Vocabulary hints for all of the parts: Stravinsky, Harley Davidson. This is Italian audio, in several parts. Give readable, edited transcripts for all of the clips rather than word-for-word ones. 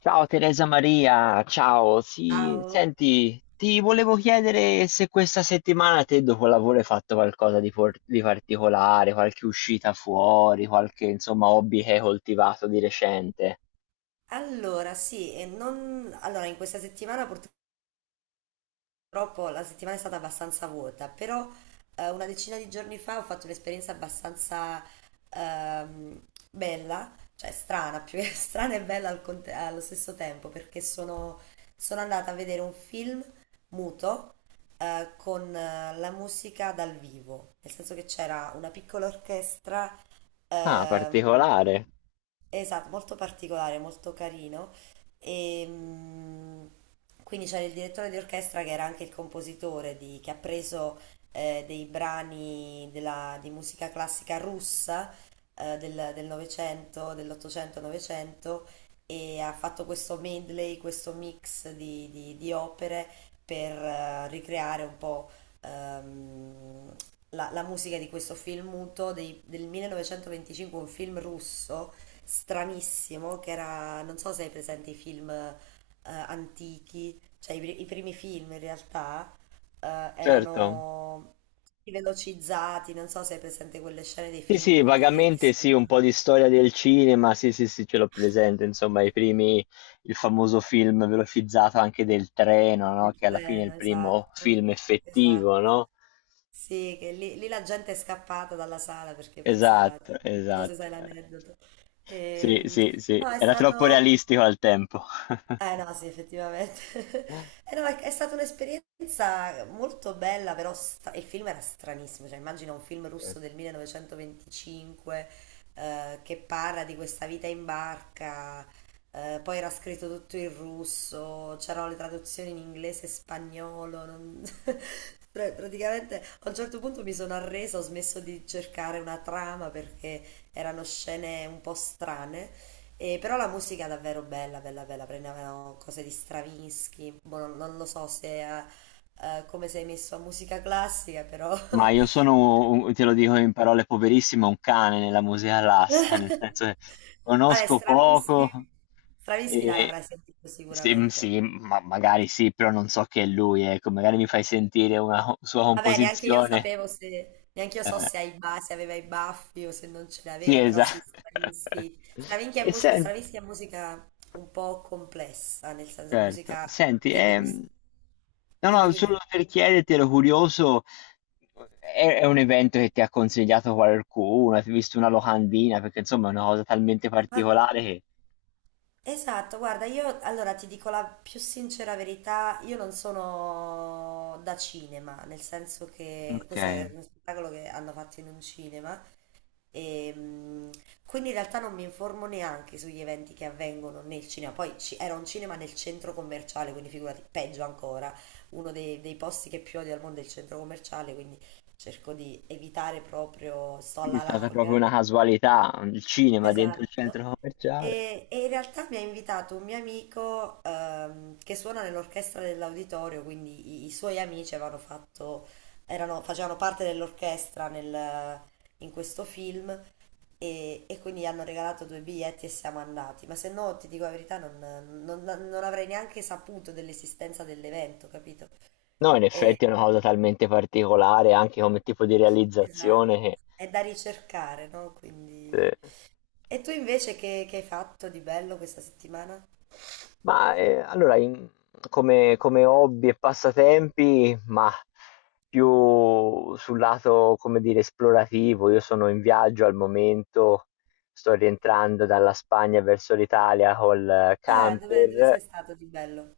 Ciao Teresa Maria, ciao. Sì, Ciao. senti, ti volevo chiedere se questa settimana te dopo lavoro hai fatto qualcosa di, di particolare, qualche uscita fuori, qualche insomma hobby che hai coltivato di recente. Allora, sì, e non... allora, in questa settimana purtroppo la settimana è stata abbastanza vuota, però una decina di giorni fa ho fatto un'esperienza abbastanza bella, cioè strana, più che strana e bella allo stesso tempo, perché sono andata a vedere un film muto con la musica dal vivo, nel senso che c'era una piccola orchestra. Ah, Ehm, particolare, esatto, molto particolare, molto carino. E, mm, quindi c'era il direttore di orchestra che era anche il compositore che ha preso dei brani di musica classica russa del Novecento, dell'Ottocento e Novecento, e ha fatto questo medley, questo mix di opere per ricreare un po' ehm, la musica di questo film muto del 1925, un film russo stranissimo, che era, non so se hai presente i film antichi, cioè i primi film in realtà certo. erano tutti velocizzati, non so se hai presente quelle scene dei Sì, film sì, muti che vagamente sono sì, un po' di storia del cinema, sì, sì, sì, ce l'ho presente, insomma, i primi, il famoso film velocizzato anche del treno, no? nel Che alla fine è treno, il primo esatto, film effettivo, esatto. no? Sì, che lì la gente è scappata dalla sala perché pensava, Esatto, non so se esatto. sai Eh. l'aneddoto. Sì, Ehm, sì, sì, no, è era troppo stato, realistico al tempo. eh no, Sì, effettivamente. No, è, È stata un'esperienza molto bella, però il film era stranissimo, cioè immagina un film russo del Certo. 1925 che parla di questa vita in barca, poi era scritto tutto in russo, c'erano le traduzioni in inglese e spagnolo, non- praticamente a un certo punto mi sono arresa, ho smesso di cercare una trama perché erano scene un po' strane. E però la musica è davvero bella, bella, bella. Prendevano cose di Stravinsky. Boh, non lo so se è come sei messo a musica classica, però. Ma io sono, te lo dico in parole poverissime, un cane nella musica classica, nel senso che Vabbè, conosco poco Stravinsky. Stravinsky dai, e l'avrai sentito sì, sicuramente. sì, ma magari sì, però non so che è lui, ecco, magari mi fai sentire una sua Vabbè, neanche io composizione. sapevo se. Neanche io so Eh, se, se aveva i baffi o se non ce sì, l'aveva, però sì, esatto. Stravinsky. E senti. Stravinsky è musica un po' complessa, nel senso è Certo. musica Senti, che devi. No, Dimmi, no, solo dimmi. per chiederti, ero curioso, è un evento che ti ha consigliato qualcuno? Hai visto una locandina? Perché insomma è una cosa talmente particolare che Esatto, guarda, io allora ti dico la più sincera verità, io non sono da cinema, nel senso che questo è okay, uno spettacolo che hanno fatto in un cinema e mm, quindi in realtà non mi informo neanche sugli eventi che avvengono nel cinema, poi era un cinema nel centro commerciale, quindi figurati, peggio ancora, uno dei posti che più odio al mondo è il centro commerciale, quindi cerco di evitare proprio, sto quindi è alla stata proprio larga. una casualità, il cinema dentro il Esatto. centro commerciale. E in realtà mi ha invitato un mio amico che suona nell'orchestra dell'auditorio, quindi i suoi amici facevano parte dell'orchestra in questo film e quindi gli hanno regalato due biglietti e siamo andati. Ma se no, ti dico la verità, non avrei neanche saputo dell'esistenza dell'evento, capito? No, in effetti è una cosa talmente particolare anche come tipo di Esatto, realizzazione che è da ricercare, no? sì. Quindi... E tu invece che hai fatto di bello questa settimana? Ma, allora in come hobby e passatempi, mah, più sul lato, come dire, esplorativo. Io sono in viaggio al momento, sto rientrando dalla Spagna verso l'Italia col Ah, dove camper. sei stato di bello?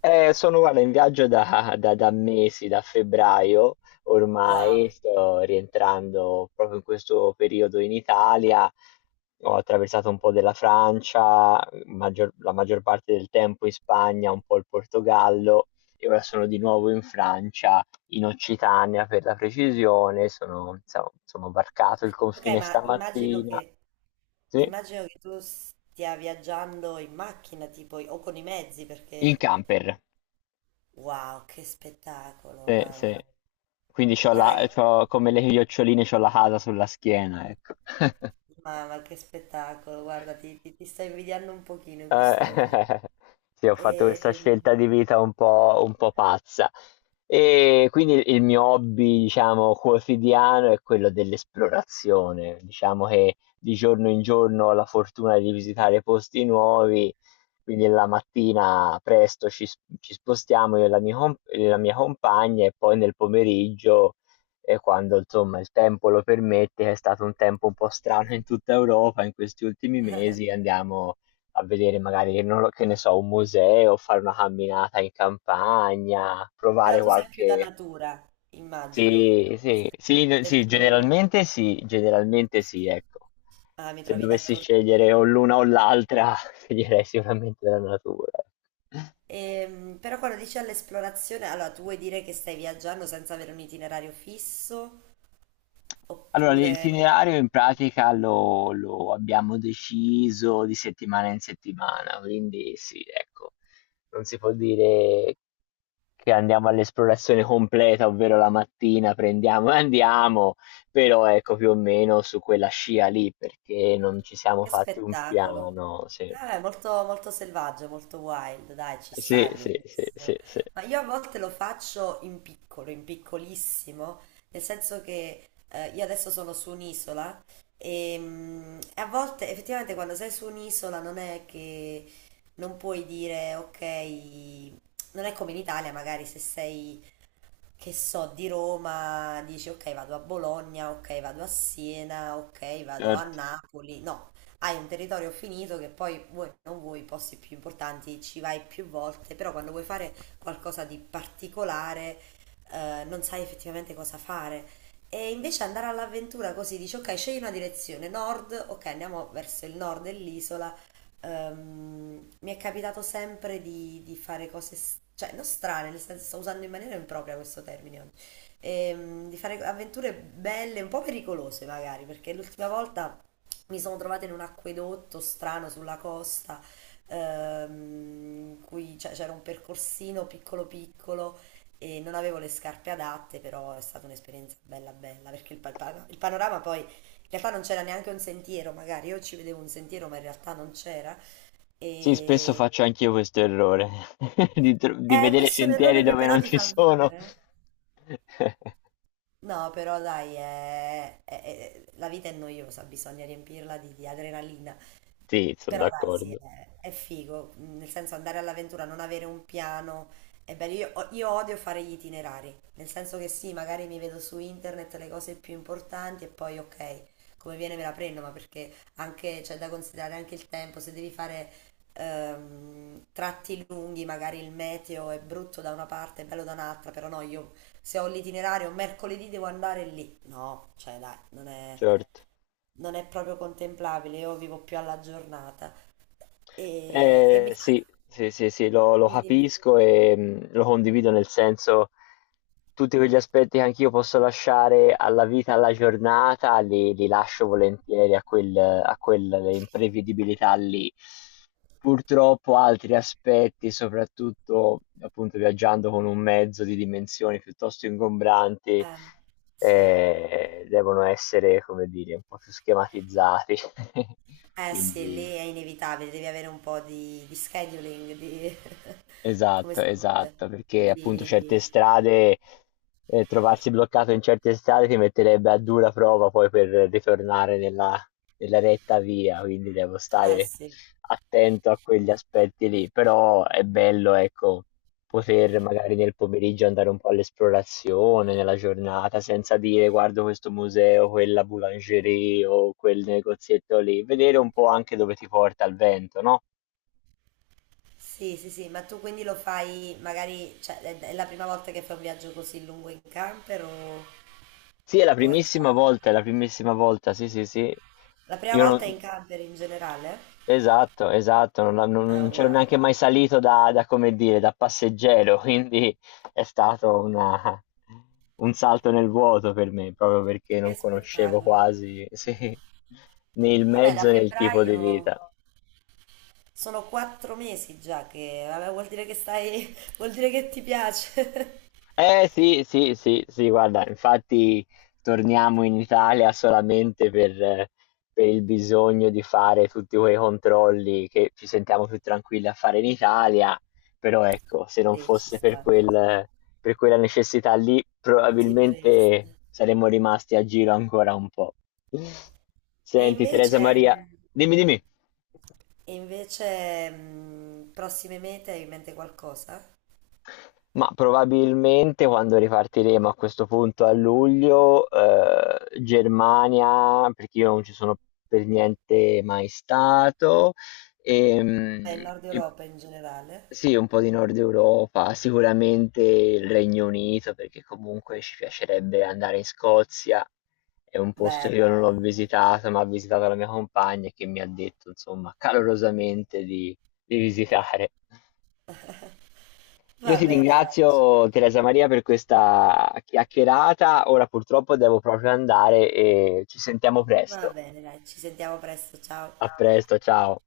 Eh, sono guarda, in viaggio da, da mesi, da febbraio ormai, Wow. sto rientrando proprio in questo periodo in Italia, ho attraversato un po' della Francia, la maggior parte del tempo in Spagna, un po' il Portogallo e ora sono di nuovo in Francia, in Occitania per la precisione, sono, insomma, sono varcato il Ok, confine stamattina, sì, immagino che tu stia viaggiando in macchina, tipo, o con i mezzi, in perché... camper. Wow, che spettacolo, Sì, mamma sì. mia. Quindi Guarda che... c'ho come le chioccioline, c'ho la casa sulla schiena, ecco. Mamma, che spettacolo, guarda, ti sto invidiando un pochino in Eh, questo momento. sì, ho fatto questa Ehm, scelta di vita un po' pazza. E quindi il mio hobby, diciamo, quotidiano è quello dell'esplorazione. Diciamo che di giorno in giorno ho la fortuna di visitare posti nuovi, quindi la mattina presto ci, ci spostiamo io e la mia, e la mia compagna e poi nel pomeriggio, quando insomma il tempo lo permette, che è stato un tempo un po' strano in tutta Europa in questi ultimi mesi, andiamo a vedere magari, non lo- che ne so, un museo, fare una camminata in campagna, Però provare tu sei più da qualche... natura, immagino. Sì, sì, sì, Sei sì, più... generalmente sì, generalmente sì, ecco. Ah, mi Se trovi dovessi scegliere o d'accordissimo. l'una o l'altra, sceglierei sicuramente la natura. Però quando dici all'esplorazione, allora tu vuoi dire che stai viaggiando senza avere un itinerario fisso? Allora, Oppure... l'itinerario in pratica lo abbiamo deciso di settimana in settimana, quindi sì, ecco, non si può dire che andiamo all'esplorazione completa, ovvero la mattina prendiamo e andiamo, però ecco più o meno su quella scia lì, perché non ci siamo Che fatti un spettacolo. piano. Sì, Ah, è molto, molto selvaggio, molto wild, dai, ci sta, sì, è sì, sì, sì, bellissimo. sì, Ma io a volte lo faccio in piccolo, in piccolissimo, nel senso che io adesso sono su un'isola e a volte effettivamente quando sei su un'isola non è che non puoi dire ok, non è come in Italia, magari se sei che so, di Roma, dici ok vado a Bologna, ok vado a Siena, ok vado a certo. Napoli, no, hai un territorio finito che poi vuoi o non vuoi, i posti più importanti ci vai più volte, però quando vuoi fare qualcosa di particolare non sai effettivamente cosa fare. E invece andare all'avventura così dici ok, scegli una direzione, nord, ok andiamo verso il nord dell'isola. Mi è capitato sempre di fare cose, cioè non strane, nel senso sto usando in maniera impropria questo termine oggi. Di fare avventure belle, un po' pericolose magari, perché l'ultima volta mi sono trovata in un acquedotto strano sulla costa, ehm, in cui c'era un percorsino piccolo piccolo e non avevo le scarpe adatte, però è stata un'esperienza bella bella, perché il panorama poi in realtà non c'era neanche un sentiero, magari io ci vedevo un sentiero, ma in realtà non c'era. Sì, spesso E... faccio anch'io questo errore di, di vedere questo è un sentieri errore che dove però non ti ci fa sono. vivere. No, però dai, la vita è noiosa, bisogna riempirla di adrenalina. Sì, sono Però dai, sì, d'accordo, è figo, mm, nel senso andare all'avventura, non avere un piano, è bello. Io odio fare gli itinerari, nel senso che sì, magari mi vedo su internet le cose più importanti e poi ok, come viene me la prendo, ma perché anche c'è da considerare anche il tempo, se devi fare tratti lunghi, magari il meteo è brutto da una parte, è bello da un'altra, però no, io se ho l'itinerario mercoledì devo andare lì, no, cioè dai, certo. non è proprio contemplabile, io vivo più alla giornata e mi sa. Sì, sì, sì, sì, lo Dimmi, dimmi. capisco e lo condivido nel senso tutti quegli aspetti che anch'io posso lasciare alla vita, alla giornata, li lascio volentieri a a quelle imprevedibilità lì. Purtroppo altri aspetti, soprattutto appunto viaggiando con un mezzo di dimensioni piuttosto ingombranti, Eh, sì. Devono essere, come dire, un po' più schematizzati. Eh sì, lì Quindi è inevitabile, devi avere un po' di scheduling, di... come esatto, si dice? esatto, perché appunto certe Di... strade, trovarsi bloccato in certe strade ti metterebbe a dura prova poi per ritornare nella, nella retta via, quindi devo Eh stare sì. attento a quegli aspetti lì, però è bello, ecco, poter magari nel pomeriggio andare un po' all'esplorazione, nella giornata, senza dire guardo questo museo, quella boulangerie o quel negozietto lì, vedere un po' anche dove ti porta il vento, no? Sì, sì, sì, ma tu quindi lo fai magari, cioè è la prima volta che fai un viaggio così lungo in camper Sì, è la o hai già... primissima volta, è la primissima volta, sì, sì, sì. La prima Io eh, volta è non... in camper in generale? Esatto, esatto, non Ah, c'ero wow, neanche mai salito da, da, come dire, da passeggero, quindi è stato un salto nel vuoto per me, proprio perché che non conoscevo spettacolo. quasi, sì, né il Vabbè, da mezzo né il tipo di febbraio vita. sono quattro mesi già che, vabbè, vuol dire che stai, vuol dire che ti piace. Eh sì, sì, sì, sì, guarda, infatti torniamo in Italia solamente per il bisogno di fare tutti quei controlli che ci sentiamo più tranquilli a fare in Italia, però ecco, se non Sì, ci fosse per sta, quel, per quella necessità lì, continueresti. probabilmente saremmo rimasti a giro ancora un po'. E Senti, Teresa invece, Maria, dimmi, dimmi. e invece, prossime mete hai in mente qualcosa? Ma probabilmente quando ripartiremo a questo punto a luglio, Germania, perché io non ci sono per niente mai stato, Beh, il Nord e Europa in generale. sì, un po' di Nord Europa, sicuramente il Regno Unito, perché comunque ci piacerebbe andare in Scozia, è un posto che io Bello, non ho bello. visitato, ma ha visitato la mia compagna e che mi ha detto, insomma, calorosamente di visitare. Io Va ti bene, dai, ci- ringrazio Teresa Maria per questa chiacchierata. Ora purtroppo devo proprio andare e ci sentiamo va presto. bene, dai, ci sentiamo presto, ciao. A presto, ciao.